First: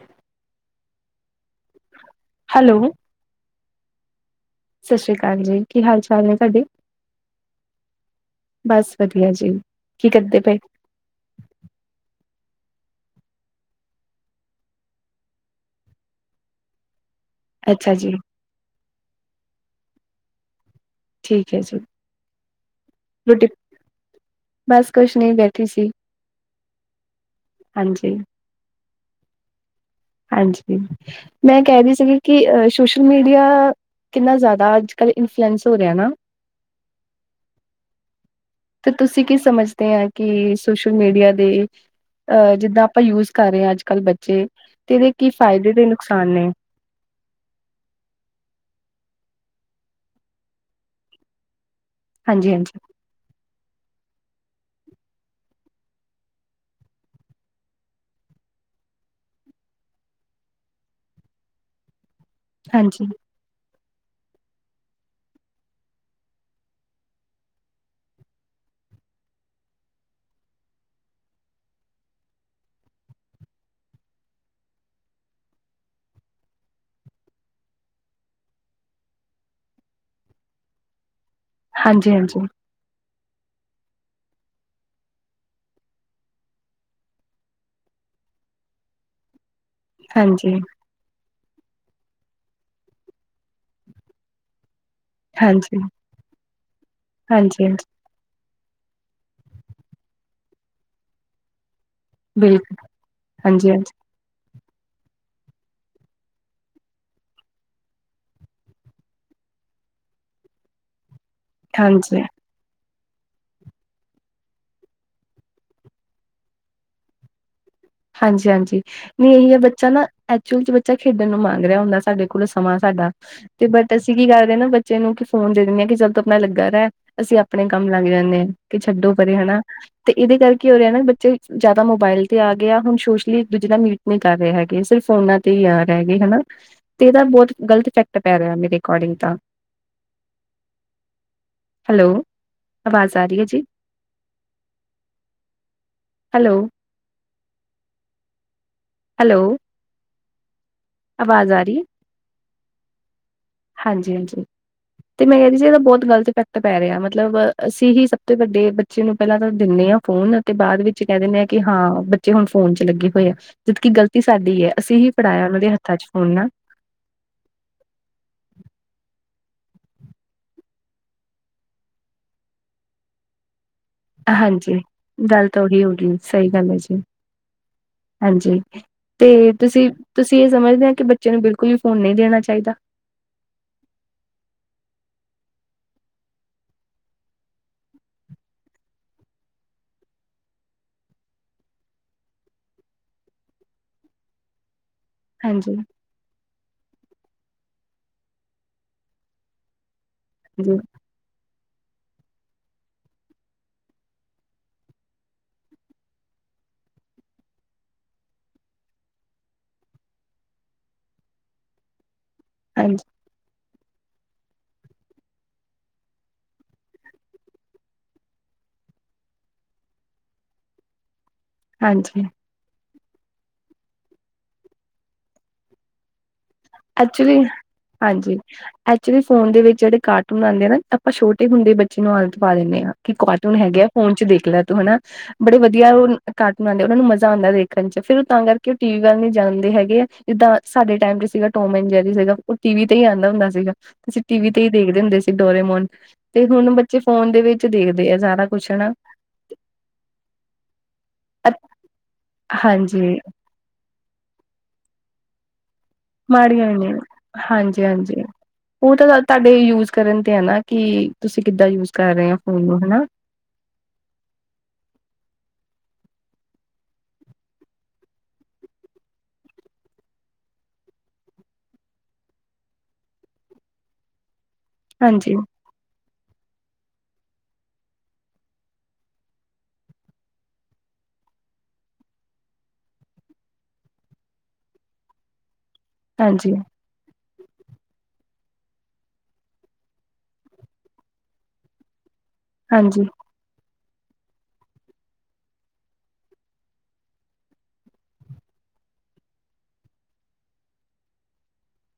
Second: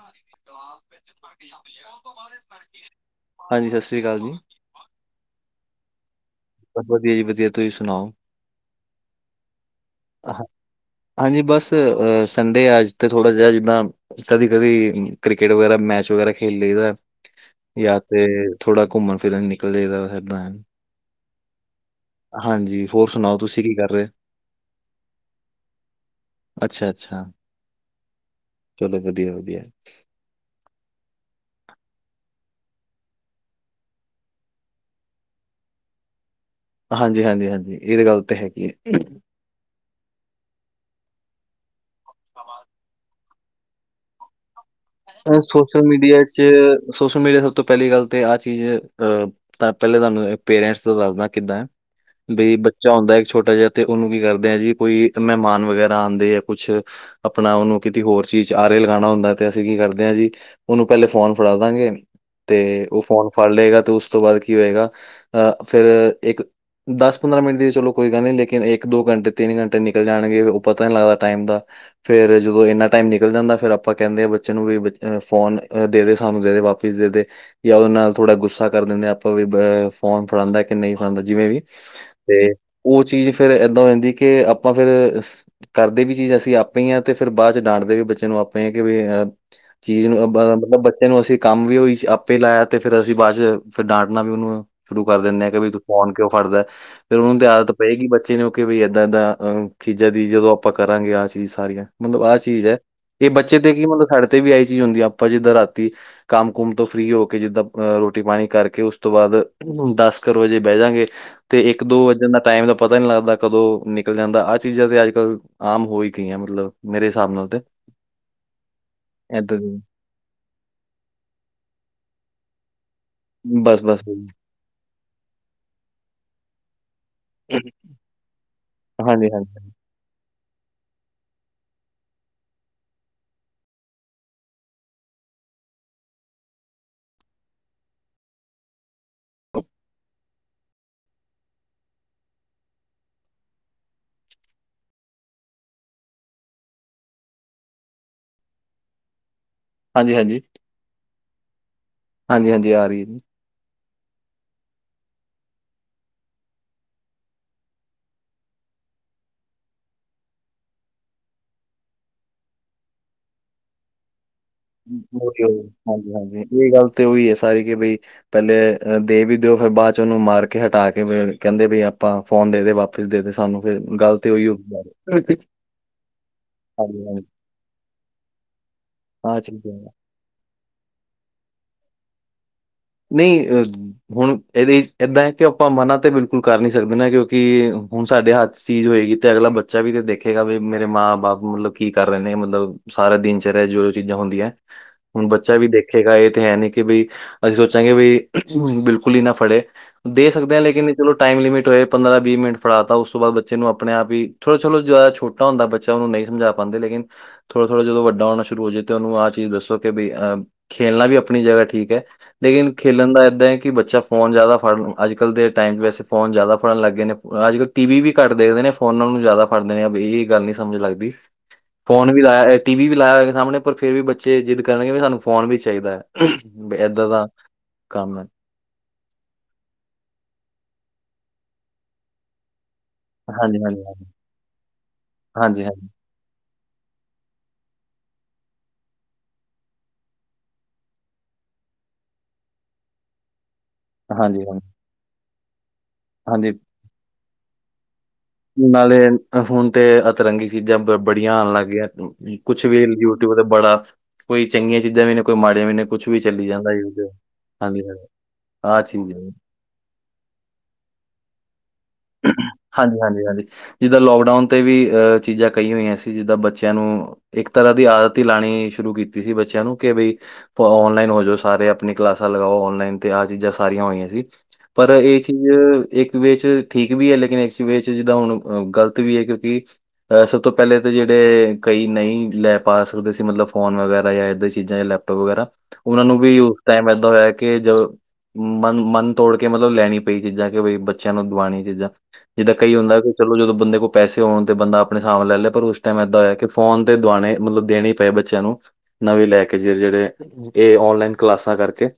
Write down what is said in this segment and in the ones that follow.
ਹਾਂਜੀ, ਹੈਲੋ, ਸਤਿ ਸ਼੍ਰੀ ਅਕਾਲ ਜੀ। ਸਤਿ ਸ੍ਰੀ ਅਕਾਲ ਜੀ। ਕੀ ਹਾਲ ਚਾਲ ਐ? ਸਾਡੇ, ਬਸ ਵਧੀਆ ਜੀ ਵਧੀਆ ਤੁਸੀਂ ਸੁਣਾਓ ਬਸ ਵਧੀਆ ਜੀ। ਕੀ ਕਰਦੇ ਹਾਂ- ਪਏ? ਹਾਂਜੀ ਬਸ ਅ ਸੰਡੇ ਅੱਜ ਤੇ ਥੋੜ੍ਹਾ ਜਿਹਾ ਜਿੱਦਾਂ ਕਦੀ-ਕਦੀ, ਕ੍ਰਿਕਟ ਵਗੈਰਾ, ਮੈਚ ਵਗੈਰਾ ਖੇਲ ਲਈਦਾ। ਅੱਛਾ ਜਾਂ ਜੀ, ਤੇ ਥੋੜਾ ਘੁੰਮਣ-ਫਿਰਨ ਨਿਕਲੀਦਾ ਏਦਾਂ ਠੀਕ ਐ ਜੀ। ਹਾਂਜੀ ਹੋਰ ਸੁਣਾਓ ਰੁਟੀ ਤੁਸੀਂ ਕੀ ਕਰ ਰਹੇ ਬਸ ਕੁਛ ਨੀਂ ਬੈਠੀ ਸੀ। ਅੱਛਾ ਅੱਛਾ, ਹਾਂਜੀ। ਚਲੋ ਵਧੀਆ ਵਧੀਆ। ਹਾਂਜੀ, ਮੈਂ ਕਹਿ ਰਹੀ ਸੀਗੀ ਕਿ ਅ ਸੋਸ਼ਲ ਮੀਡੀਆ ਕਿੰਨਾ ਜ਼ਿਆਦਾ ਅੱਜ ਕੱਲ੍ਹ ਇਨਫਲੂਐਂਸ ਹੋ ਰਿਹਾ ਨਾ। ਹਾਂਜੀ, ਹਾਂਜੀ, ਹਾਂਜੀ। ਇਹ ਤੇ ਗੱਲ ਤੇ ਹੈਗੀ ਤੇ ਐ। ਤੁਸੀਂ ਕੀ ਸਮਝਦੇ ਹਾਂ ਕਿ ਸੋਸ਼ਲ ਮੀਡੀਆ ਦੇ ਅ ਜਿੱਦਾਂ ਆਪਾਂ ਯੂਜ ਕਰ ਰਹੇ ਆਂ, ਅੱਜ-ਕੱਲ੍ਹ ਬੱਚੇ ਤੇ ਇਹਦੇ ਕੀ ਅ ਫਾਇਦੇ ਸੋਸ਼ਲ ਤੇ ਮੀਡੀਆ ਨੁਕਸਾਨ ਨੇ? ਚ ਸੋਸ਼ਲ ਮੀਡੀਆ ਸਭ ਤੋਂ ਪਹਿਲੀ ਗੱਲ ਤੇ ਆਹ ਚੀਜ਼ ਅਹ ਤਾਂ ਪਹਿਲੇ ਤੁਹਾਨੂੰ ਪੇਰੈਂਟਸ ਦਾ ਦੱਸਦਾ ਕਿੱਦਾਂ ਐ। ਬਈ ਹਾਂਜੀ-ਹਾਂਜੀ, ਬੱਚਾ ਹੁੰਦਾ ਇੱਕ ਛੋਟਾ ਜਿਹਾ ਤੇ ਉਹਨੂੰ ਕੀ ਕਰਦੇ ਆ ਜੀ, ਕੋਈ ਮਹਿਮਾਨ ਵਗੈਰਾ ਆਂਦੇ ਆ ਕੁਛ। ਆਪਣਾ ਉਹਨੂੰ ਕਿਤੇ ਹੋਰ ਚੀਜ਼ ਚ ਆਰੇ ਲਗਾਣਾ ਹੁੰਦਾ ਤੇ ਤੇ ਕੀ ਕਰਦੇ ਆਂ ਜੀ ਉਹਨੂੰ ਪਹਿਲੇ ਫੋਨ ਫੜਾ ਦਾਂਗੇ ਤੇ ਉਹ ਹਾਂਜੀ, ਫੋਨ ਫੜ ਲਏਗਾ ਤੇ ਉਸ ਤੋਂ ਬਾਅਦ ਕੀ ਹੋਏਗਾ? ਅਹ ਫੇਰ ਇੱਕ ਦਸ ਪੰਦਰਾਂ ਮਿੰਟ ਦੀ ਚਲੋ ਕੋਈ ਗੱਲ ਨਈਂ, ਲੇਕਿਨ ਇੱਕ ਦੋ ਘੰਟੇ, ਤਿੰਨ ਘੰਟੇ ਨਿਕਲ ਜਾਣਗੇ ਉਹ ਪਤਾ ਨਹੀਂ ਲੱਗਦਾ ਟਾਈਮ ਦਾ। ਫੇਰ ਜਦੋਂ ਇੰਨਾ ਟਾਈਮ ਨਿਕਲ ਜਾਂਦਾ ਫਿਰ ਆਪਾਂ ਕਹਿੰਦੇ ਆ ਬ ਚੇ ਨੂੰ ਵੀ ਬੱਚੇ ਫੋਨ ਆ ਦੇਦੇ ਸਾਨੂੰ ਦੇ ਦੇ ਵਾਪਿਸ ਦੇ ਦੇ। ਜਾਂ ਉਹਦੇ ਨਾਲ ਥੋੜਾ ਗੁੱਸਾ ਕਰ ਦਿੰਦੇ ਆਪਾਂ ਵੀ ਦੋਵੇਂ ਫੋਨ ਫੜਾਦਾ ਕਿ ਨਈਂ ਫੜਾਂਦਾ ਜਿਵੇਂ ਵੀ। ਹਾਂਜੀ ਤੇ ਹਾਂਜੀ। ਉਹ ਚੀਜ਼ ਫੇਰ ਏਦਾਂ ਹੋ ਜਾਂਦੀ ਅ ਕਿ ਆਪਾਂ ਫੇਰ। ਕਰਦੇ ਵੀ ਚੀਜ਼ ਅਸੀਂ ਆਪੇ ਹੀ ਆਂ ਤੇ ਫਿਰ ਬਾਅਦ ਚ ਡਾਂਟਦੇ ਵੀ ਬੱਚੇ ਨੂੰ ਆਪੇ ਈ ਕਿ ਵੀ ਚੀਜ਼ ਨੂੰ ਬ ਹਾਂਜੀ, ਮ ਮਤਲਬ ਬੱਚੇ ਨੂੰ ਅਸੀਂ ਕੰਮ ਵੀ ਉਹੀ ਆਪੇ ਲਾਇਆ ਤੇ ਫੇਰ ਅਸੀਂ ਬਾਅਦ ਚ ਫਿਰ ਡਾਂਟਣਾ ਵੀ ਉਹਨੂੰ ਸ਼ੁਰੂ ਕਰ ਦਿੰਣੇ ਆ ਕਿ ਵੀ ਹਾਂਜੀ, ਤੂੰ ਫੋਨ ਕਿਉਂ ਫੜਦਾ? ਫੇਰ ਉਹਨੂੰ ਦੀ ਆਦਤ ਹਾਂਜੀ-ਹਾਂਜੀ, ਪਏਗੀ ਬਚ ਬੱਚੇ ਨੂੰ ਕਿ ਵੀ ਇਦਾਂ ਏਦਾਂ ਅਹ ਖੀਜ਼ਾਂ ਦੀ ਜਦੋਂ ਆਪਾਂ ਕਰਾਂਗੇ, ਆਹ ਚੀਜ਼ ਸਾਰੀਆਂ। ਮਤਲਬ ਆਹ ਚੀਜ਼ ਬਿਲਕੁਲ, ਐ, ਇਹ ਬੱਚੇ ਤੇ ਕੀ ਹਾਂਜੀ-ਹਾਂਜੀ, ਮਤਲਬ ਸਾਡੇ ਤੇ ਵੀ ਆਹੀ ਚੀਜ਼ ਹੁੰਦੀ ਆ ਆਪਾਂ ਜਿੱਦਾਂ ਰਾਤੀ ਕੰਮ-ਕੁੰਮ ਤੋਂ ਫਰੀ ਹੋ ਕੇ ਜਿੱਦਾਂ ਰੋਟੀ-ਪਾਣੀ ਕਰਕੇ ਓਸ ਤੋਂ ਬਾਅਦ ਦਸ ਕਰ ਵਜੇ ਬੈਜਾਂਗੇ। ਤੇ ਹਾਂਜੀ। ਇੱਕ ਦੋ ਹਾਂਜੀ ਵੱਜਣ ਦਾ ਟਾਈਮ ਦਾ ਪਤਾ ਨਈਂ ਲੱਗਦਾ ਕਦੋਂ ਨਿਕਲ ਜਾਂਦਾ ਆਹ ਚੀਜ਼ਾਂ ਤੇ ਅੱਜ-ਕੱਲ੍ਹ ਆਮ ਹੋ ਹੀ ਗਈਆਂ ਮਤਲਬ, ਮੇਰੇ ਹਿਸਾਬ ਨਾਲ ਤੇ। ਹਾਂਜੀ ਹਾਂਜੀ। ਨਈਂ ਇਹੀ ਏ ਏਦਾਂ ਦੀ ਬੱਚਾ ਨਾਂ ਏ ਏਕਚੁਲ ਬੱਚਾ ਖੇਡਣ ਨੂੰ ਮੰਗ ਰਿਹਾ ਹੁੰਦਾ ਸਾਡੇ ਕੋਲ ਸਮਾਂ ਸਾਡਾ ਤੇ ਬਟ ਬਸ-ਬਸ ਅਸੀਂ ਕੀ ਹਾਂਜੀ, ਕਰਦੇ ਹਾਂ ਨਾ ਬੱਚੇ ਨੂੰ ਕੀ ਫੋਨ ਦੇ ਦਿੰਣੇ ਆ ਕਿ ਚਲ ਤੂੰ ਆਪਣਾ ਲੱਗਾ ਰਹਿ। ਅਸੀਂ ਆਪਣੇ ਕੰਮ ਲੱਗ ਜਾਂਣੇ ਕਿ ਛੱਡੋ ਹਾਂਜੀ, ਪਰੇ ਹਨਾਂ। ਹਾਂਜੀ, ਤੇ ਇਹਦੇ ਕਰਕੇ ਉਹ ਰਿਹਾ ਨਾ ਬੱਚੇ ਜਿਆਦਾ ਮੋਬਾਇਲ ਤੇ ਆ ਗੇ ਹੁਣ ਸੋਸ਼ਲੀ ਇੱਕ ਦੂਜੇ ਨਾਲ ਮੀਟ ਨੀਂ ਕਰ ਰਹੇ ਹੈਗੇ। ਸਿਰਫ ਫੋਨਾਂ ਤੇ ਹੀ ਆ ਰਹਿਗੇ ਹਨਾਂ। ਤੇ ਇਹਦਾ ਬਹੁਤ ਗ਼ਲਤ ਇਫੈਕਟ ਪੈ ਰਿਹਾ ਮੇਰੇ ਅਕੋਡਿੰਗ ਤਾਂ ਹੈਲੋ, ਆਵਾਜ਼ ਆ ਰਹੀ ਐ ਜੀ। ਹੈਲੋ। ਹੈਲੋ। ਹਾਂਜੀ ਹਾਂਜੀ। ਆਵਾਜ਼ ਆ ਰਹੀ? ਹਾਂਜੀ, ਹਾਂਜੀ ਆ ਰਹੀ ਏ ਜੀ। ਹਾਂਜੀ ਹਾਂਜੀ। ਤੇ ਮੈਂ ਕਹਿਦੀ ਸੀ ਇਹਦਾ ਬਹੁਤ ਗ਼ਲਤ ਇਫੈਕਟ ਪੈ ਰਿਹਾ ਮਤਲਬ ਅਸੀਂ ਹੀ ਸਭ ਤੋਂ ਵੱਡੇ ਬਚ ਬੱਚੇ ਨੂੰ ਪਹਿਲਾਂ ਤਾਂ ਦਿੰਣੇ ਆਂ ਫੋਨ ਤੇ ਬਾਅਦ ਵਿੱਚ ਕਹਿ ਦਿੰਦੇ ਆਂ ਕਿ ਹਾਂ ਬੱਚੇ ਹੁਣ ਫੋਨ ਚ ਲੱਗੇ ਹੋਏ ਆ। ਜਦਕਿ ਗਲਤੀ ਸਾਡੀ ਐ। ਉਹੀ ਉਹੀ, ਹਾਂਜੀ ਹਾਂਜੀ, ਇਹ ਗੱਲ ਤੇ ਉਹੀ ਹੈ ਸਾਰੀ ਕਿ ਬਈ ਪਹਿਲੇ ਦੇ ਵੀ ਦਿਓ ਫਿਰ ਬਾਅਦ 'ਚ ਉਹਨੂੰ ਮਾਰ ਕੇ ਹਟਾ ਕੇ ਕਹਿੰਦੇ ਵੀ ਆਪਾਂ ਫੋਨ ਦੇ ਦੇ ਵਾਪਸ। ਦੇ ਸਾਨੂੰ, ਫਿਰ ਗੱਲ ਤੇ ਉਹੀ ਹੋ ਹਾਂਜੀ ਹਾਂਜੀ ਗੱਲ ਤਾਂ ਉਹੀ ਹੋ ਗਈ ਸਹੀ ਗੱਲ ਹੈ ਜੀ ਹਾਂਜੀ ਹਾਂਜੀ, ਤੇ ਆਹ ਚੀਜ਼ ਹੈ। ਤੁਸੀਂ ਤੁਸੀਂ ਇਹ ਸਮਝਦੇ ਆ ਕਿ ਬੱਚੇ ਨੂੰ ਬਿਲਕੁਲ ਹੀ ਫੋਨ ਨਹੀਂ ਦੇਣਾ ਚਾਹੀਦਾ। ਨਹੀਂ ਅ। ਹੁਣ ਇਹਦੇ ਵਿੱਚ ਏਦਾਂ ਹੈ ਕਿ ਆਪਾਂ ਮਨਾ ਤੇ ਬਿਲਕੁਲ ਕਰ ਨੀ ਸਕਦੇ ਨਾ, ਕਿਉਂਕਿ ਹੁਣ ਸਾਡੇ ਹੱਥ ਚੀਜ਼ ਹੋਏਗੀ ਤੇ ਅਗਲਾ ਬੱਚਾ ਵੀ ਤੇ ਦੇਖੇਗਾ ਵੀ ਮੇਰੇ ਮਾਂ ਬਾਪ, ਮਤਲਬ ਕੀ ਕਰ ਰਹੇ ਨੇ ਮਤਲਬ ਸਾਰਾ ਦਿਨਚਰਿਆ ਜੋ ਚੀਜ਼ਾਂ ਹੁੰਦੀਆਂ, ਹੁਣ ਬੱਚਾ ਵੀ ਹਾਂਜੀ ਦੇਖੇਗਾ ਇਹ ਤੇ ਹੈ ਨ ਕਿ ਬਈ ਅਸੀਂ ਸੋਚਾਂਗੇ ਵੀ ਬਿਲਕੁਲ ਹੀ ਨਾ ਫੜੇ ਦੇ ਸਕਦੇ ਹਾਂ ਜੀ ਲੇਕਿਨ ਵੀ ਚਲੋ। ਟਾਈਮ ਲਿਮਿਟ ਹੋਏ ਪੰਦਰਾਂ ਵੀਹ ਮਿੰਟ ਫੜਾ ਤਾ, ਉਸ ਤੋਂ ਬਾਦ ਬੱਚੇ ਨੂੰ ਆਪਣੇ ਆਪ ਹੀ ਥੋੜਾ ਚਲੋੋ ਜ਼ਿਆਦਾ ਛੋਟਾ ਛੋਟਾ ਹੁੰਦਾ ਬੱਚਾ ਉਹਨੂੰ ਨਹੀਂ ਸਮਝਾ ਪਾਉਦੇ ਲੇਕਿਨ। ਥੋੜਾ ਥੋੜ੍ਹਾ ਜਦੋਂ ਵੱਡਾ ਹੋਣਾ ਸ਼ੁਰੂ ਹੋ ਜਾਏ ਤੇ ਉਹਨੂੰ ਚੀਜ਼ ਦੱਸੋ ਕਿ ਬਈ ਖੇਲਣਾ ਵੀ ਆਪਣੀ ਜ੍ਗਾ ਠੀਕ ਹੈ ਲੇਕਿਨ ਹਾਂਜੀ ਖੇਲਣ ਦਾ ਏਦਾਂ ਹੈ ਕਿ ਬੱਚਾ ਫੋਨ ਜ਼ਿਆਦਾ ਫੜ੍ਹਨ, ਅੱਜ ਕੱਲ੍ਹ ਦੇ ਟਾਈਮ ਵਿੱਚ ਫੋਨ ਜ਼ਿਆਦਾ ਫੜ੍ਹਨ ਲੱਗੇ ਗਏ ਨੇ ਅੱਜ ਕੱਲ੍ਹ ਟੀ ਵੀ ਘੱਟ ਦੇਖਦੇ ਨੇ ਫੋਨ ਨੂੰ ਜ਼ਿਆਦਾ ਫੜਦੇ ਨੇ, ਇਹ ਗੱਲ ਨਹੀਂ ਸਮਝ ਲੱਗਦੀ ਫੋਨ ਵੀ ਹਾਂਜੀ ਲਾਇਆ ਟੀ ਵੀ ਲਾਇਆ ਹੋਇਆ ਸਾਹਮਣੇ, ਪਰ ਫੇਰ ਵੀ ਬੱਚੇ ਜਿੱਦ ਕਰਨਗੇ ਸਾਨੂੰ ਫੋਨ ਵੀ ਚਾਹੀਦਾ ਹੈ। ਵੀ ਏਦਾਂ ਦਾ। ਐਕਚੁਲੀ ਕੰਮ ਹੈ। ਹਾਂਜੀ ਐਕਚੁਲੀ ਫੋਨ ਦੇ ਵਿੱਚ ਜਿਹੜੇ ਕਾਰਟੂਨ ਆਉਂਦੇ ਆ ਨਾ, ਆਪਾਂ ਛੋਟੇ ਹੁੰਦੇ ਬੱਚੇ ਨੂੰ ਆਦਤ ਪਾ ਦਿੰਦੇ ਹਾਂ ਕਿ ਕਾਰਟੂਨ ਹਾਂਜੀ, ਹੈਗੇ ਹਾਂਜੀ, ਆ ਫੋਨ ਚ ਦੇਖ ਲੈ ਤੂੰ ਹਨਾ, ਬੜੇ ਹਾਂਜੀ, ਹਾਂਜੀ, ਵਧੀਆ ਉਹ ਕਾਰਟੂਨ ਆਉਂਦੇ ਉਹਨਾ ਨੂੰ ਮਜ਼ਾ ਆਉਂਦਾ ਦੇਖਣ ਚ, ਫਿਰ ਉਹ ਤਾਂ ਕਰਕੇ ਉਹ ਟੀ ਵੀ ਵੱਲ ਨ ਜਾਂਦੇ ਹੈਗੇ ਆ ਜਿੱਦਾਂ ਸਾਡੇ ਟਾਈਮ ਤੇ ਸੀਗਾ ਟੋਮ ਐਂਡ ਜੈਰੀ ਜਿਹੜ ਸੀਗਾ, ਉਹ ਟੀਵੀ ਤੇ ਆਉਂਦਾ ਹੁੰਦਾ ਸੀਗਾ ਅਸੀ ਹਾਂਜੀ, ਟੀਵ ਤੇ ਹਾਂਜੀ, ਹੀ ਦੇਖਦੇ ਹੁੰਦੇ ਸੀ ਡੋਰੇਮੋਨ ਤੇ ਹਾਂਜੀ ਹੁਣ ਬੱਚੇ ਫੋਨ ਦੇ ਵਿੱਚ ਦੇਖਦੇ ਆ ਜ਼ਿਆਦਾ ਨਾਲੇ ਹੁਣ ਫੋਨ ਤੇ ਅਤਰੰਗੀ ਚੀਜ਼ਾਂ ਬ ਬੜੀਆਂ ਆਉਣ ਲੱਗ ਗਈਆ ਕੁਛ ਵੀ ਹਾਂਜੀ। ਯੂਟਿਊਬ ਤੇ ਬੜਾ ਕੋਈ ਚੰਗੀਆਂ ਚੀਜ਼ਾਂ ਵੀ ਨੇ ਕੋਈ ਮਾੜੀਆਂ ਵੀ ਨੇ ਕੁਛ ਵੀ ਚੱਲੀ ਮਾੜੀਆਂ ਜਾਂਦਾ ਵੀ ਨੇ, ਹਾਂਜੀ ਹਾਂਜੀ ਆਹ ਉਹ ਤਾਂ ਚੀਜ਼ ਹੈ। ਤੁਹਾਡੇ ਯੂਜ ਕਰਨ ਤੇ ਹੈ ਨਾ, ਕਿ ਤੁਸੀਂ ਕਿੱਦਾਂ ਯੂਜ ਕਰ ਰਹੇ ਹੋ ਫੋਨ ਨੂੰ ਹਾਂਜੀ, ਹਨਾ ਹਾਂਜੀ, ਹਾਂਜੀ ਜਿੱਦਾਂ ਲੋਕਡਾਊਨ ਤੇ ਵੀ ਅ ਚੀਜ਼ਾਂ ਕਹੀ ਹੋਈਆਂ ਸੀ ਜਿੱਦਾਂ ਬੱਚਿਆਂ ਨੂੰ ਇੱਕ ਤਰ੍ਹਾਂ ਦੀ ਆਦਤ ਲਾਉਣੀ ਸ਼ੁਰੂ ਕੀਤੀ ਸੀ ਬੱਚਿਆਂ ਨੂੰ ਕਿ ਬਈ ਔਨਲਾਈਨ ਹੋ ਜਾਓ ਸਾਰੇ ਆਪਣੀ ਕਲਾਸਾਂ ਲਗਾਓ ਔਨਲਾਈਨ, ਤੇ ਆਹ ਚੀਜ਼ਾਂ ਸਾਰੀਆਂ ਹੋਈਆਂ ਸੀ ਪਰ ਇਹ ਹਾਂਜੀ। ਚੀਜ਼ ਇੱਕ ਵਿੱਚ ਠੀਕ ਵੀ ਹੈ ਲੇਕਿਨ ਇੱਕ ਵੇ 'ਚ ਜਿੱਦਾਂ ਹੁਣ ਗਲਤ ਵੀ ਹੈ, ਕਿਉਂਕਿ ਸਭ ਤੋਂ ਪਹਿਲੇ ਤਾਂ ਜਿਹੜੇ ਕਈ ਨਹੀਂ ਲੈ ਪਾ ਸਕਦੇ ਸੀ ਮਤਲਬ, ਫੋਨ ਵਗੈਰਾ ਜਾਂ ਇੱਦਾਂ ਚੀਜ਼ਾਂ ਜਾਂ ਲੈ ਫੋਟੋ ਵਗੈਰਾ, ਉਹਨਾ ਨੂੰ ਵੀ ਹਾਂਜੀ, ਉਸ ਟਾਈਮ ਏਦਾਂ ਹੋਇਆ ਕਿ ਜਦੋਂ ਮਨ ਮਨ ਤੋੜ ਕੇ ਮਤਲਬ ਲੈਣੀ ਪਈ ਚੀਜ਼ਾਂ, ਕਿ ਬਈ ਬੱਚਿਆਂ ਨੂੰ ਦਵਾਉਣੀਆਂ ਚੀਜ਼ਾਂ ਜਿੱਦਾਂ ਕਈ ਹੁੰਦਾ ਹਾਂਜੀ, ਚਲੋ ਜਦੋਂ ਬੰਦੇ ਕੋਲ ਪੈਸੇ ਹੋਣ ਤੇ ਬੰਦਾ ਆਪਣੇ ਹਿਸਾਬ ਨਾਲ ਲੈ ਲਏ, ਪਰ ਉਸ ਟਾਈਮ ਏਦਾਂ ਹੋਇਆ ਕਿ ਫੋਨ ਤੇ ਦੀਵਾਣੇ ਮਤਲਬ ਦੇਣੇ ਏ ਬੱਚਿਆਂ ਨੂੰ, ਨਵੇੀਂ ਲੈ ਕੇ ਜ ਜਿਹੜੇ ਇਹ ਔਨਲਾਈਨ ਕਲਾਸਾਂ ਕਰਕੇ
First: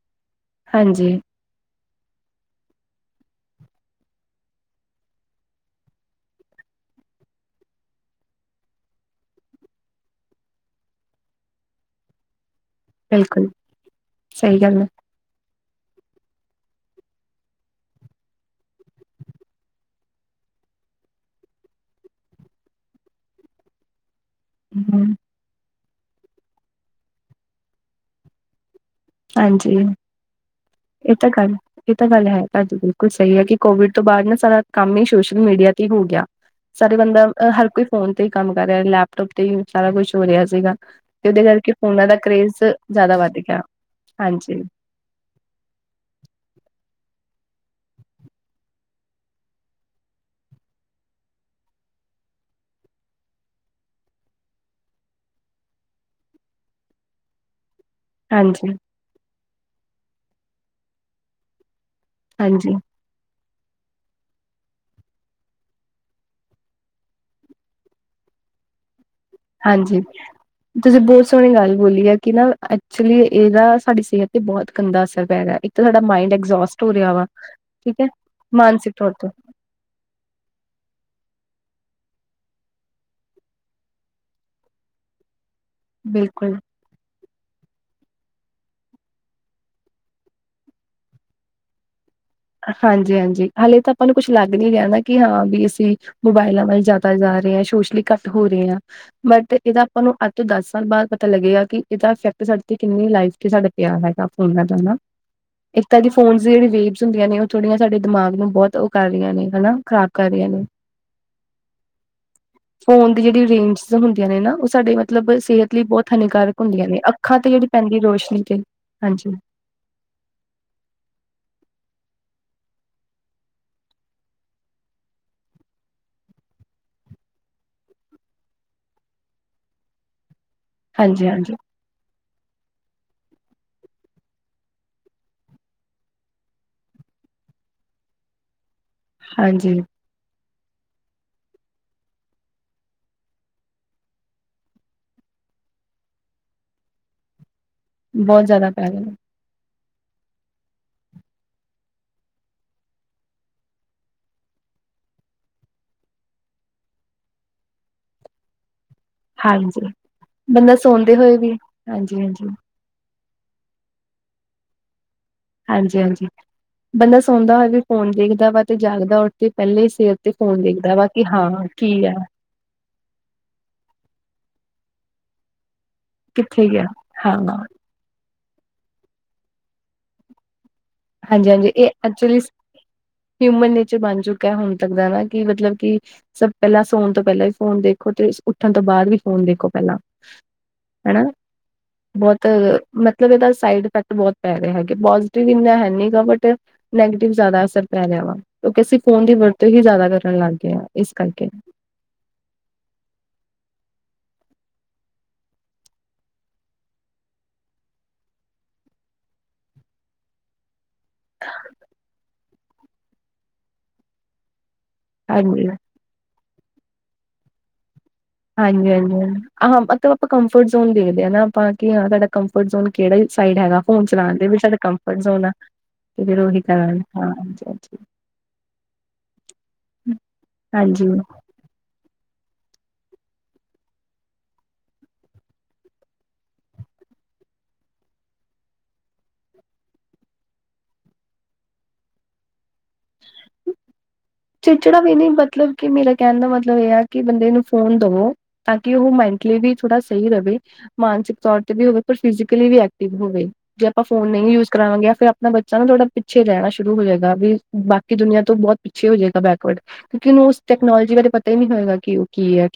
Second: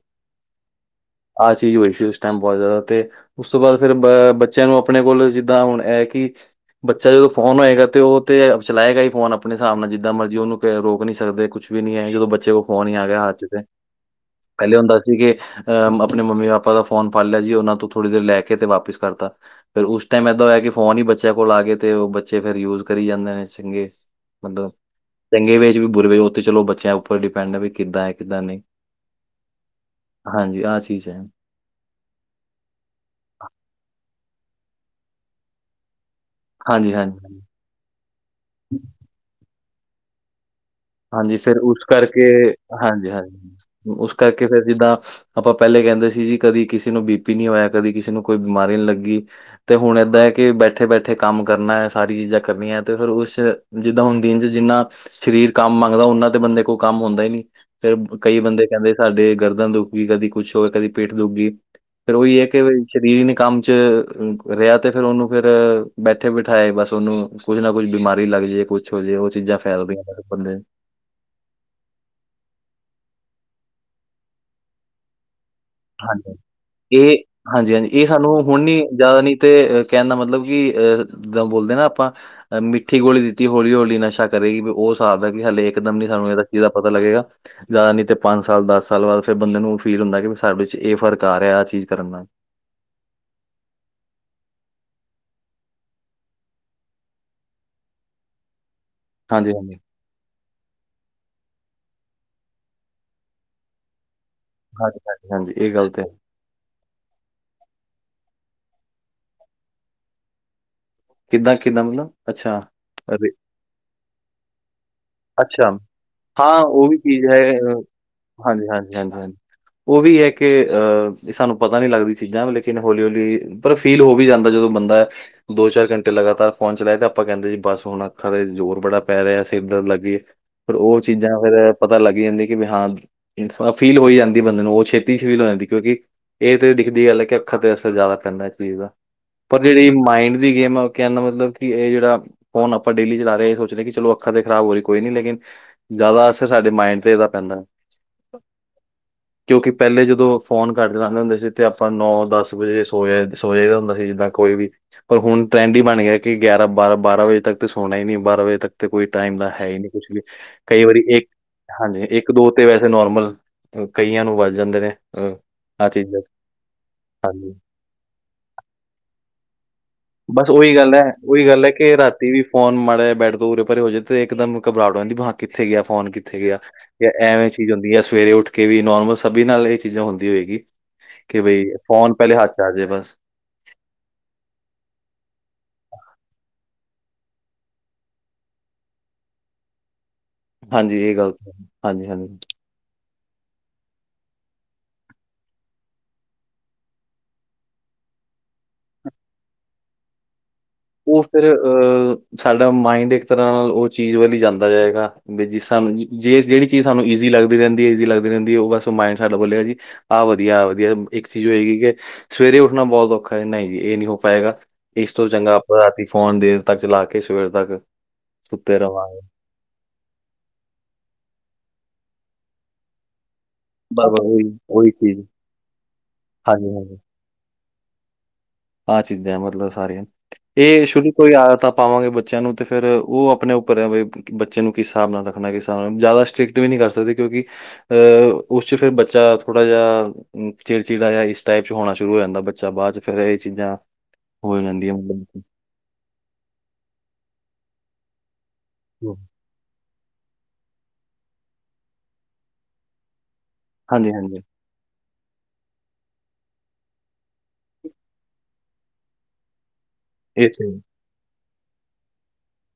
ਹਾਂਜੀ। ਆਹ ਚੀਜ਼ ਹੋਈ ਸੀ ਉਸ ਟਾਈਮ ਬਹੁਤ ਜ਼ਿਆਦਾ, ਤੇ ਉਸ ਤੋਂ ਬਾਅਦ ਫਿਰ ਬੱਚਿਆਂ ਨੂੰ ਆਪਣੇ ਕੋਲ ਜਿੱਦਾਂ ਹੁਣ ਇਹ ਕਿ ਬੱਚਾ ਜਦੋਂ ਫੋਨ ਹੋਏਗਾ ਤੇ ਉਹ ਤੇ ਚਲਾਏਗਾ ਹੀ ਫੋਨ ਆਪਣੇ ਹਿਸਾਬ ਨਾਲ ਜਿੱਦਾਂ ਮਰਜ਼ੀ ਉਹਨੂੰ ਰੋਕ ਨਹੀਂ ਸਕਦੇ ਕੁਛ। ਵੀ ਨਹੀਂ ਹੈ ਜਦੋਂ ਬੱਚੇ ਕੋਲ ਫੋਨ ਹੀ ਆ ਗਿਆ, ਅੱਜ ਬਿਲਕੁਲ ਤੇ ਸਹੀ ਪਹਿਲੇ ਗੱਲ ਹੈ, ਹੁੰਦਾ ਸੀ ਕਿ ਅਹ ਆਪਣੇ ਮੰਮੀ ਪਾਪਾ ਦਾ ਫੋਨ ਫੜ ਲਿਆ ਜੀ ਉਹਨਾਂ ਤੋਂ ਥੋੜ੍ਹੀ ਦੇਰ ਲੈ ਕੇ ਤੇ ਵਾਪਿਸ ਕਰਤਾ ਫਿਰ ਉਸ ਟਾਈਮ ਏਦਾਂ ਹੋਇਆ ਕਿ ਫੋਨ ਹੀ ਬੱਚਿਆਂ ਕੋਲ ਆ ਗਏ ਤੇ ਬੱਚੇ ਫੇਰ ਯੂਜ ਕਰੀ ਜਾਂਦੇ ਨੇ ਚ ਮਤਲਬ ਹੂੰ ਚੰਗੇ ਵੇ ਇਹ 'ਚ ਬੁਰੇ ਹੋ ਤੇ ਚਲੋ ਬੱਚਿਆਂ ਉੱਪਰ ਡਿਪੈਂਡ ਹੈ ਵੀ ਕਿੱਦਾਂ ਹੈ ਕਿੱਦਾਂ ਨਹੀਂ। ਹਾਂਜੀ, ਹਾਂਜੀ ਆਹ ਚੀਜ਼ ਇਹ ਹੈ ਤਾਂ ਗੱਲ ਇਹ ਤਾਂ ਗੱਲ ਹੈ ਭਾਜੀ, ਬਿਲਕੁਲ ਸਹੀ ਹੈ ਕਿ ਕੋਵਿਡ ਤੋਂ ਬਾਅਦ ਨਾ ਸਾਰਾ ਕੰਮ ਹੀ ਸੋਸ਼ਲ ਮੀਡੀਆ ਤੇ ਹੀ ਹੋ ਗਿਆ ਸਾਰੇ ਬੰਦਾ ਹਾਂਜੀ-ਹਾਂਜੀ। ਹਰ ਕੋਈ ਫੋਨ ਤੇ ਹੀ ਕੰਮ ਕਰ ਰਿਹਾ ਲੈਪਟੋਪ ਤੇ ਹੀ ਸਾਰਾ ਕੁਛ ਹੋ ਰਿਹਾ ਸੀਗਾ। ਤੇ ਹਾਂਜੀ, ਉਹਦੇ ਫਿਰ ਕਰਕੇ ਉਸ ਫੋਨਾਂ ਦਾ ਕਰੇਜ਼ ਜ਼ਿਆਦਾ ਵੱਧ ਹਾਂਜੀ-ਹਾਂਜੀ, ਗਿਆ ਹੈ। ਉਸ ਕਰਕੇ ਫੇਰ ਜਿੱਦਾਂ। ਆਪਾਂ ਪਹਿਲੇ ਕਹਿੰਦੇ ਸੀ ਜੀ ਕਦੀ ਕਿਸੇ ਨੂੰ ਬੀ ਪੀ ਨਹੀਂ ਹੋਇਆ ਕਦੀ ਕਿਸੇ ਨੂੰ ਕੋਈ ਬਿਮਾਰੀ ਨਹੀਂ ਲੱਗੀ। ਤੇ ਹੁਣ ਇਦਾਂ ਹੈ ਕਿ ਬੈਠੇ- ਬੈਠੇ ਕੰਮ ਕਰਨਾ ਹੈ ਸਾਰੀ ਚੀਜ਼ਾਂ ਕਰਨੀਆਂ ਤੇ ਫਿਰ ਉਸ ਜਿੱਦਾਂ ਹੁਣ ਦਿਨ ਚ ਜਿੰਨਾ ਸਰੀਰ ਕੰਮ ਮੰਗਦਾ ਉਹਨਾਂ ਤੇ ਬੰਦੇ ਕੋਲ ਕੰਮ ਹੁੰਦਾ ਹੀ ਨੀ ਫੇਰ ਕਈ ਬੰਦੇ ਹਾਂਜੀ, ਕਹਿੰਦੇ ਸਾਡੇ ਗਰਦਨ ਦੁਖ ਗਈ ਕਦੀ ਕੁਛ ਹੋ ਗਿਆ ਕਦੀ ਪੇਟ ਦੁਖ ਗਈ ਫੇਰ ਉਹੀ ਹੈ ਕਿ। ਹਾਂਜੀ। ਸਰੀਰ ਨੀ ਕੰਮ 'ਚ ਰਿਹਾ ਤੇ ਫੇਰ ਉਹਨੂੰ ਫੇਰ ਬੈਠੇ ਬਿਠਾਏ ਬਸ ਉਹਨੂੰ। ਕੁਛ ਨਾ ਕੁੱਛ ਬਿਮਾਰੀ ਲਗ ਜਾਏ ਕੁਛ ਹੋਜੇ ਉਹ ਚੀਜ਼ਾਂ ਫੈਲ ਹਾਂਜੀ। ਰਹੀਆਂ ਨੇ ਬੰਦੇ ਤੁਸੀਂ ਬਹੁਤ ਸੋਹਣੀ ਗੱਲ ਬੋਲੀ ਹੈ ਕਿ ਨਾ ਐਕਚੁਲੀ ਇਹਦਾ ਸਾਡੀ ਸਿਹਤ ਤੇ ਬਹੁਤ ਗੰਦਾ ਅਸਰ ਪੈ ਰਿਹਾ। ਤਾਂ ਸਾਡਾ ਮਾਇੰਡ ਹਾਂਜੀ, ਐਗਜੋਸਟ ਹੋ ਰਿਹਾ ਏ ਵਾ ਹਾਂਜੀ-ਹਾਂਜੀ ਠੀਕ ਏ ਹੈ ਸਾਨੂੰ ਹੁਣ ਨੀ ਮਾਨਸਿਕ ਤੌਰ ਜ਼ਿਆਦਾ ਨੀ ਤੇ ਕਹਿਣ ਦਾ ਮਤਲਬ ਕਿ ਅਹ ਜਦੋਂ ਬੋਲਦੇ ਨਾ ਆਪਾਂ ਅ ਮਿੱਠੀ ਗੋਲੀ ਦਿੱਤੀ ਹੌਲੀ- ਹੌਲੀ ਨਸ਼ਾ ਕਰੇਗੀ ਉਹ ਸਾਬ ਹਲੇ। ਦਮ ਨੀ ਸਾਨੂੰ ਇਹਦਾ ਬਿਲਕੁਲ ਚੀਜ਼ ਦਾ ਪਤਾ ਲਗੇਗਾ, ਜ਼ਿਆਦਾ ਨੀ ਤੇ ਪੰਜ ਸਾਲ-ਦਸ ਸਾਲ ਬਾਅਦ ਫਿਰ ਬੰਦੇ ਨੂੰ ਫੀਲ ਹੁੰਦੈ ਕਿ ਬੀ ਸਾਡੇ ਚ ਇਹ ਫ਼ਰਕ ਆ ਰਿਹਾ ਆਹ ਚੀਜ਼ ਕਰਨ ਨਾਲ ਹਾਂਜੀ-ਹਾਂਜੀ ਹਾਲੇ ਤਾਂ ਆਪਾਂ ਨੂੰ ਕੁਸ਼ ਲੱਗ ਨੀ ਰਿਆ ਨਾ ਕਿ ਹਾਂ ਵੀ ਅਸੀਂ ਮੋਬਾਇਲਾਂ ਵੱਲ ਜਾਦਾ ਜਾ ਰਹੇ ਐ ਸੋਸ਼ਲੀ ਘੱਟ ਹੋ ਰਹੇ ਆ, ਹਾਂਜੀ, ਬਟ ਹਾਂਜੀ, ਇਹਦਾ ਤੁਹਾਨੂੰ ਅੱਜ ਤੋਂ ਦਸ ਸਾਲ ਬਾਅਦ ਪਤਾ ਲੱਗੇਗਾ ਕਿ ਇਹਦਾ ਇਫੈਕਟ ਸਾਡੇ ਤੇ ਕਿੰਨੀ ਲਾਈਫ ਤੇ ਸਾਡਾ ਪਿਆ ਹੈਗਾ। ਹਾਂਜੀ, ਹਾਂਜੀ, ਹਾਂਜੀ ਇਹ ਗੱਲ ਤੇ ਹੈ। [unintelligible] ਹੁੰਦੀਆਂ ਨੇ ਉਹ ਥੋੜੀਆਂ ਸਾਡੇ ਦਿਮਾਗ ਨੂੰ ਬਹੁਤ ਉਹ ਕਰ ਰੀਆ ਨੇ ਹਨਾ ਖ਼ਰਾਬ ਕਰ ਰੀਆ ਨੇ। ਕਿੱਦਾਂ -ਕਿੱਦਾਂ ਮਤਲਬ ਅੱਛਾ ਫੋਨ ਦੀ ਅਰੇ ਜਿਹੜੀ ਰੇਂਜ ਹੁੰਦੀਆਂ ਨੇ ਨਾ ਉਹ ਸਾਡੇ ਮਤਲਬ ਅੱਛਾ, ਸਿਹਤ ਲਈ ਬਹੁਤ ਹਾਂ ਹਾਨੀਕਾਰਕ ਉਹ ਹੁੰਦੀਆਂ ਵੀ ਨੇ। ਚੀਜ਼ ਅੱਖਾਂ ਹੈ ਤੇ ਜਿਹੜੀ ਅ ਪੈਂਦੀ ਰੋਸ਼ਨੀ ਤੇ ਹਾਂਜੀ ਉਹ ਵੀ ਹੈ ਕਿ ਅਹ ਸਾਨੂੰ ਪਤਾ ਨਹੀਂ ਲੱਗਦੀ ਚੀਜ਼ਾਂ ਲੇਕਿਨ ਹੌਲੀ-ਹੌਲੀ ਪਰ ਫੀਲ ਹੋ ਵੀ ਜਾਂਦਾ, ਜਦੋਂ ਬੰਦਾ ਦੋ ਚਾਰ ਘੰਟੇ ਲਗਾਤਾਰ ਫੋਨ ਚਲਾਏ ਤੇ ਆਪਾਂ ਕਹਿੰਦੇ ਜੀ ਬਸ ਹੁਣ ਅਖਾ ਤੇ ਜ਼ੋਰ ਬੜਾ ਪੈ ਰਿਹਾ ਸਿਰ ਦਰਦ ਲਗ ਗਈ ਫਿਰ ਉਹ ਚੀਜ਼ਾਂ ਹਾਂਜੀ-ਹਾਂਜੀ-ਹਾਂਜੀ-ਹਾਂਜੀ ਫੇਰ ਪਤਾ ਲੱਗ ਜਾਂਦੀਆਂ ਕਿ ਵੀ ਹਾਂ ਫੀਲ ਹੋਈ ਜਾਂਦੀ ਬੰਦੇ ਨੂੰ ਉਹ ਛੇਤੀ ਚ ਫੀਲ ਹੋ ਜਾਂਦੀ ਕਿਉਂਕਿ ਇਹ ਤੇ ਦਿਖਦੀ ਗੱਲ ਹੈ ਕਿ ਅੱਖਰਾਂ ਤੇ ਅਸਰ ਜ਼ਿਆਦਾ ਪੈਂਦਾ ਇਸ ਚੀਜ਼ ਦਾ ਪਰ ਜਿਹੜੀ ਮਾਇੰਡ ਦੀ ਗੇਮ ਹੈ ਕਹਨ ਦਾ ਮਤਲਬ ਕਿ ਇਹ ਜਿਹੜਾ ਫੋਨ ਆਪਾਂ ਡੇਲੀ ਚਲਾ ਰਹੇ ਹਾ ਇਹ ਸੋਚ ਰਹੇ ਕਿ ਚਲੋ ਅੱਖਾ ਤੇ ਖ਼ਰਾਬ ਹੋ ਰਹੀ ਕੋਈ ਲੇਕਿਨ ਜ਼ਿਆਦਾ ਅਸਰ ਸਾਡੇ ਮਾਇੰਡ ਤੇ ਇਹਦਾ ਪੈਂਦਾ। ਬਹੁਤ ਜ਼ਿਆਦਾ ਪੈਗ ਨੇ ਕਿਉਂਕਿ ਪਹਿਲੇ ਜਦੋਂ ਫੋਨ ਘੱਟ ਲਉਦੇ ਹੁੰਦੇ ਸੀ ਤੇ ਆਪਾਂ ਨੌ ਦਸ ਵਜੇ ਸੋ ਜਾ ਸੋ ਜਾਦਾ ਹੁੰਦਾ ਸੀ। ਜਿੱਦਾਂ ਕੋਈ ਵੀ ਪਰ ਹੁਣ ਟਰੈਂਡ ਹੀ ਬਣ ਗਿਆ ਕਿ ਗਿਆਰਾਂ ਬਾਰਾਂ- ਬਾਰਾਂ ਵਜੇ ਤੱਕ ਤੇ ਸੋਣਾ ਹੀ ਨਹੀਂ ਬਾਰਾਂ ਵਜੇ ਤੱਕ ਤੇ ਕੋਈ ਟਾਈਮ ਦਾ ਹੈ ਹੀ ਹਾਂਜੀ ਨਹੀਂ ਕੁਛ ਲਈ ਬੰਦਾ ਕਈ ਵਾਰੀ ਸੌਦੇ ਇੱਕ ਹੋਏ ਵੀ ਹਾਂਜੀ ਇੱਕ ਦੋ ਤੇ ਵੈਸੇ ਤੇ ਨੋਰਮਲ ਕਈਆਂ ਨੂੰ ਵਜ ਜਾਂਦੇ ਨੇ ਅਹ ਹਾਂਜੀ -ਹਾਂਜੀ ਬੰਦਾ ਸੋਨਾਦਾ ਹੋਏ ਵੀ ਫੋਨ ਦੇਖਦਾ ਵਾ ਤੇ ਜਾਗਦਾ ਉ ਤੇ ਪਹਿਲੇ ਹੀ ਸਿਰ ਤੇ ਬਸ ਫੋਨ ਉਹੀ ਦੇਖਦਾ ਗੱਲ ਹੈ, ਵਾ ਕਿ ਉਹੀ ਹਾਂ ਗੱਲ ਹੈ, ਕਿ ਕੀ ਆ ਰਾਤੀ ਵੀ ਫੋਨ ਮਾੜਾ ਜਿਹਾ ਬੈਡ ਤੋਂ ਉੂਰੇ ਪਰੇ ਹੋ ਜਾਏ ਤੇ ਇੱਕਦਮ ਘਬਰਾਹਟ ਹੋ ਜਾਂਦੀ ਕਿੱਥੇ ਗਿਆ ਫੋਨ ਕਿ ਆ ਕਿੱਥੇ ਗਿਆ ਜਾਂ ਹਾਂ ਐਵੇਂ ਚੀਜ਼ ਹੁੰਦੀ ਆ ਸਵੇਰੇ ਉੱਠ ਕੇ ਵੀ ਨੋਰਮਲ ਸਭੀ ਨਾਲ ਇਹ ਚੀਜ਼ਾਂ ਹੁੰਦੀ ਹੋਏਗੀ। ਕਿ ਹਾਂਜੀ ਬਈ, ਹਾਂਜੀ ਇਹ ਫੋਨ ਪਹਿਲੇ ਐਕਚੁਲੀ ਹੱਥ ਚ ਆ ਜੇ ਬਸ। ਹਿਊਮਨ ਨੇਚਰ ਬਣ ਚੁੱਕੈ ਹੁਣ ਤੱਕ ਦਾ ਹਨਾ ਕਿ ਮਤਲਬ ਕਿ, ਸਭ ਪਹਿਲਾਂ ਸੋਣ ਤੋਂ ਪਹਿਲਾਂ ਵੀ ਫੋਨ ਦੇਖੋ ਤੇ ਉੱਠਣ ਤੋਂ ਬਾਅਦ ਵੀ ਫੋਨ ਦੇਖੋ ਪਹਿਲਾਂ ਹਾਂਜੀ ਇਹ ਹਨਾ ਗੱਲ, ਹਾਂਜੀ-ਹਾਂਜੀ। ਬਹੁਤ ਮਤਲਬ ਇਹਦਾ ਸਾਈਡ ਇਫੈਕਟ ਬਹੁਤ ਪੈ ਰਿਹਾ ਹੈਗੇ ਪੋਜ਼ਟਿਵ ਇੰਨਾ ਹੈ ਨੀਗਾ ਬਟ ਨੈਗੇਟਿਵ ਜ਼ਿਆਦਾ ਅਸਰ ਪੈ ਰਿਹਾ ਵਾ ਕਿਉਂਕਿ ਅਸੀਂ ਫੋਨ ਦੀ ਵਰਤੋਂ ਹੀ ਜ਼ਿਆਦਾ ਕਰਨ ਲੱਗ ਗਏ ਹਾਂ। ਇਸ ਉਹ ਫਿਰ ਕਰਕੇ ਔਹ ਸਾਡਾ ਮਾਇੰਡ ਇੱਕ ਤਰ੍ਹਾਂ ਨਾਲ ਉਹ ਚੀਜ਼ ਵਲ ਈ ਜਾਂਦਾ ਜਾਏਗਾ। ਬਈ ਜੀ ਸਾਨੁ ਜੇ ਜਿਹੜ ਚੀਜ਼ ਸਾਨੂੰ ਇਜ਼ੀ ਲੱਗ ਰਹਿੰਦੀ ਹੈ ਇਜੀ ਲੱਗਦੀ ਰਹਿ ਨਦੀ ਐ ਉਹ ਬਸ ਮਾਇੰਡ ਸਾਡਾ ਬੋਲਿਆ ਜੀ ਆਹ ਵਧੀਆ ਆ ਵਧੀਆ ਇੱਕ ਚੀਜ਼ ਹੋਏਗੀ ਕਿ ਸਵੇਰੇ ਉੱਠਣਾ ਬਹੁਤ ਔਖਾ ਹੈ ਨਹੀਂ ਜੀ ਇਹ ਨ ਹੋ ਪਾਏਗਾ ਇਸ ਤੋਂ ਚੰਗਾ ਹਾਂਜੀ ਆਪਾਂ ਰਾਤੀ ਫੋਨ ਦੇਰ ਤੱਕ ਚਲਾ ਕੇ ਸਵੇਰ ਤੱਕ ਸੁੱਤੇ ਹਾਂਜੀ- ਰਵਾਂਗੇ, ਹਾਂਜੀ ਹਾਂ ਆਹਾਂ ਮਤਬ ਅਪਾਂ ਕੰਫਰਟ ਜ਼ੋਨ ਦੇਖਦੇ ਆਂ ਨਾ ਆਪਾਂ ਕਿ ਹਾਂ ਸਾਡਾ ਕੰਫਰਟ ਜ਼ੋਨ ਕਿਹੜੇ ਸਾਈਡ ਹੈਗਾ। ਫੋਨ ਬਸ-ਬਸ ਚਲਾਉਣ ਦੇ ਉਹੀ, ਵੀ ਸਾਡੇ ਉਹੀ ਕੰਫਰਟ ਚੀਜ਼, ਜ਼ੋਨ ਆ ਤੇ ਫਿਰ ਉਹੀ ਹਾਂਜੀ-ਹਾਂਜੀ। ਕਰਾਂਗੇ ਹ ਆਹ ਚੀਜ਼ਾਂ ਮਤਲਬ ਸਾਰੀਆਂ, ਇਹ ਹਾਂਜੀ ਸ਼ੁਰੂ ਕੋਈ ਆਦਤ ਤਾਂ ਪਾਵਾਂਗੇ ਬੱਚਿਆਂ ਨੂੰ ਤੇ ਫਿਰ ਉਹ ਆਪਣੇ ਉੱਪਰ ਐ ਬਈ ਬੱਚੇ ਨੂੰ ਕਿਸ ਸਾਬ ਨਾਲ ਰੱਖਣੈ ਕਿਸ ਸਾਬ ਨਾਲ ਜ਼ਿਆਦਾ ਸਟ੍ਰਿਕਟ ਵੀ ਨੀ ਕਰ ਸਕਦੇ ਕਿਉਂਕਿ ਅਹ ਉਸ ਚ ਫਿਰ ਬੱਚਾ ਥੋੜ੍ਹਾ ਜਿਹਾ ਚਿੜਚਿੜਾ ਜਿਹਾ ਇਸ ਟਾਈਪ ਚ ਹੋਣਾ ਸ਼ੁਰੂ ਹੋ ਜਾਂਦਾ ਬੱਚਾ ਬਾਅਦ ਚ ਫੇਰ ਇਹ ਚੀਜ਼ਾਂ ਚਿੜਚਿੜਾ ਵੀ ਨਹੀਂ ਮਤਲਬ ਕਿ ਮੇਰਾ ਕਹਿਣ ਦਾ ਮਤਲਬ ਇਹ ਆ ਕਿ ਬੰਦੇ ਨੂੰ ਫੋਨ ਦਵੋ ਤਾਂ ਕਿ ਉਹ ਹੂੰ। ਮ ਵੀ ਥੋੜਾ ਸਹੀ ਰਹੇ, ਮਾਨਸਿਕ ਤੌਰ ਤੇ ਵੀ ਹੋਵੇ ਪਰ ਫਿਜ਼ਕਲੀ ਵੀ ਐਕਟਿਵ ਹੋਵੇ ਜੇ ਆਪਾਂ ਹਾਂਜੀ ਫੋਨ ਹਾਂਜੀ ਨਹੀਂ ਯੂਜ ਕਰਾਵਾਂਗੇ ਫ਼ਿਰ ਆਪਣਾ ਬੱਚਾ ਨਾ ਥੋੜਾ ਪਿੱਛੇ ਰਹਿਣਾ ਸ਼ੁਰੂ ਹੋ ਜਾਏਗਾ ਵੀ, ਬਾਕੀ ਦੁਨੀਆਂ ਤੋਂ ਬਹੁਤ ਛੇ ਹੋ ਜੇਗਾ ਬੈਕਵਰਡ, ਕਿ ਉਹਨੂੰ ਇਹ ਉਸ ਤੇ ਹੈ। ਟੈਕਨੋਲੋਜੀ ਬਾਰੇ ਪਤਾ ਈ ਨੀ ਹੋਏਗਾ ਕਿ ਉਹ ਕੀ ਐ।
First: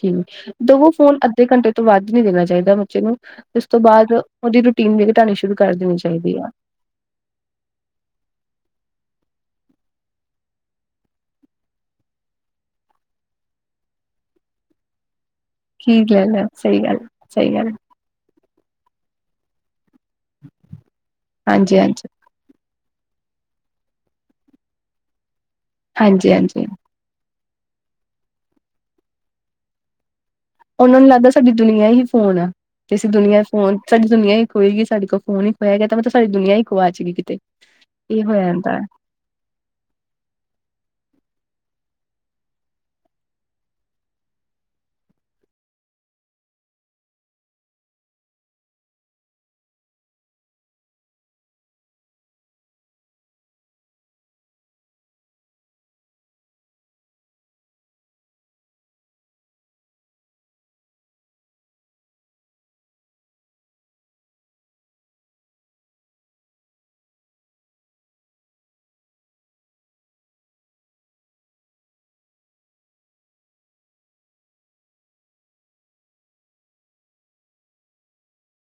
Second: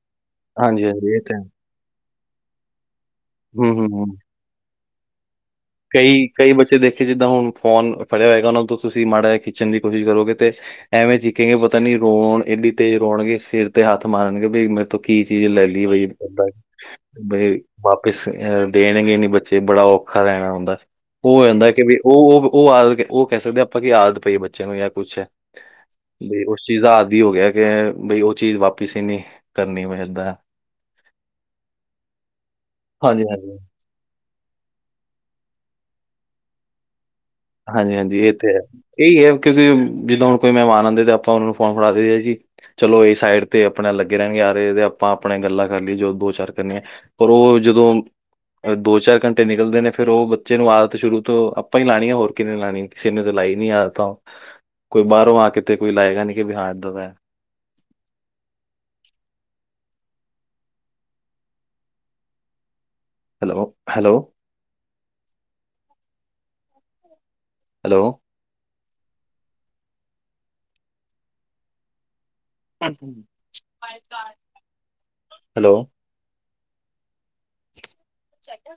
ਹਾਂਜੀ ਦਵੋ ਹਾਂਜੀ ਫੋਨ ਇਹ ਤੇ ਹੈ। ਅੱਧੇ ਘੰਟੇ ਤੋਂ ਵੱਧ ਨੀ ਦੇਣਾ ਚਾਹੀਦਾ ਬੱਚੇ ਨੂੰ ਇਸ ਹੂੰ ਤੋਂ ਹੂੰ ਹੂੰ ਬਾਅਦ ਉਹਦੀ ਟੀਮ ਵੀ ਘਟਾਉਣੀ ਸ਼ੁਰੂ ਕਰ ਦੇਨੀ ਚਾਹੀਦੀ ਆ ਕਿ ਜਿੱਦਾਂ ਹੁਣ ਫੋਨ ਫੜਿਆ ਹੋਏਗਾ, ਉਹਨਾਂ ਤੋਂ ਤੁਸੀਂ ਮਾੜਾ ਖਿੱਚਣ ਦੀ ਕੋਸ਼ਿਸ਼ ਕਰੋਗੇ ਤੇ ਐਵੇਂ ਚਿੱਖੇਗੇ ਪਤਾ ਨੀ ਰੋਣ ਏਨੀ ਤੇਜ਼ ਰੋਣਗੇ ਸਿਰ ਤੇ ਹੱਥ ਮਾਰਨਗੇ ਬਈ ਕੀ ਚੀਜ਼ ਲੈ ਲਈ ਠੀਕ ਗੱਲ ਹੈ ਸਹੀ ਗੱਲ ਸਹੀ ਬਈ ਗੱਲ ਬਾਪ ਦੇਣਗੇ ਨੀ ਬੱਚੇ ਬੜਾ ਔਖਾ ਰਹਿਣਾ ਹੁੰਦਾ ਉਹ ਹੋ ਜਾਂਦਾ ਹਾਂਜੀ ਹਾਂਜੀ ਕਿ ਵੀ ਉਹ ਉਹ ਉਹ ਆਦਤ ਉਹ ਕਹਿ ਸਕਦੇ ਆਪਾਂ ਕੀ ਆਦਤ ਪਈਏ ਬੱਚੇ ਨੂੰ ਜਾਂ ਕੁਛ ਹਾਂਜੀ ਤੇ ਹਾਂਜੀ ਉਸ ਚੀਜ਼ ਦਾ ਆਦਿ ਹੋ ਗਿਆ ਬਈ ਉਹ ਚੀਜ਼ ਵਾਪਿਸ ਹੀ ਨੀ ਕਰਨੀ ਮੈਂ ਏਦਾਂ ਉਹਨਾਂ ਨੂੰ ਲੱਗਦਾ ਸਾਡੀ ਦੁਨੀਆਂ ਹੀ ਫੋਨ ਆ, ਤੇ ਅਸੀਂ ਦੁਨੀਆਂ ਹਾਂਜੀ-ਹਾਂਜੀ। ਫੋਨ ਸਾਡੀ ਦੁਨੀਆਂ ਇੱਕ ਹੋੲਗੀ ਸਾਡੇ ਕੋਲ ਫੋਨ ਹੀ ਇੱਕ ਹੋਇਆ ਗਿਆ ਤਾਂ ਮਤਲਬ ਸਾਡੀ ਦੁਨੀਆਂ ਇੱਕੋ ਆ ਗੁਆਚਗੀ ਕਿਤੇ ਹਾਂਜੀ -ਹਾਂਜੀ ਇਹ ਹੋ ਤੇ ਹੈ, ਜਾਂਦਾ। ਇਹੀ ਹੈ ਕਿਸੀਂ ਜਿੱਦੋਂ ਹੁਣ ਕੋਈ ਮਹਿਮਾਨ ਆਂਦੇ ਤੇ ਆਪਾਂ ਉਹਨਾਂ ਨੂੰ ਫੋਨ ਫੜਾ ਦੇਦੇ ਹ ਜੀ ਚਲੋ ਇਹ ਸਾਈਡ ਤੇ ਆਪਣੇ ਲੱਗੇ ਰਹਿਣਗੇ ਆਰੇ ਆਪਾਂ ਆਪਣੇ ਗੱਲਾਂ ਕਰ ਲਈਏ ਜੋ ਦੋ-ਚਾਰ ਕਰਨੀਆਂ ਪਰ ਉਹ ਜਦੋਂ ਦੋ-ਚਾਰ ਘੰਟੇ ਨਿਕਲਦੇ ਨੇ ਫੇਰ ਓ ਬੱਚੇ ਨੂੰ ਆਦਤ ਸ਼ੁਰੂ ਤੋਂ ਆਪਾਂ ਈ ਲਾਣੀ ਆ ਹੋਰ ਕਿਨੇ ਲਾਣੀ, ਕਿਸੇ ਨੇ ਤਾਂ ਲਾਈ ਨੀ ਆ ਤਾਂ ਕੋਈ ਬਾਹਰੋਂ ਆ ਕੇ ਤੇ ਕੋਈ ਲਾਏਗਾ ਨੀ ਕਿ ਵੀ ਹਾਂ ਇਦਾਂ ਵੈ ਹੈਲੋ-ਹੈਲੋ। ਹੈਲੋ। ਹੈਲੋ। [unintelligible]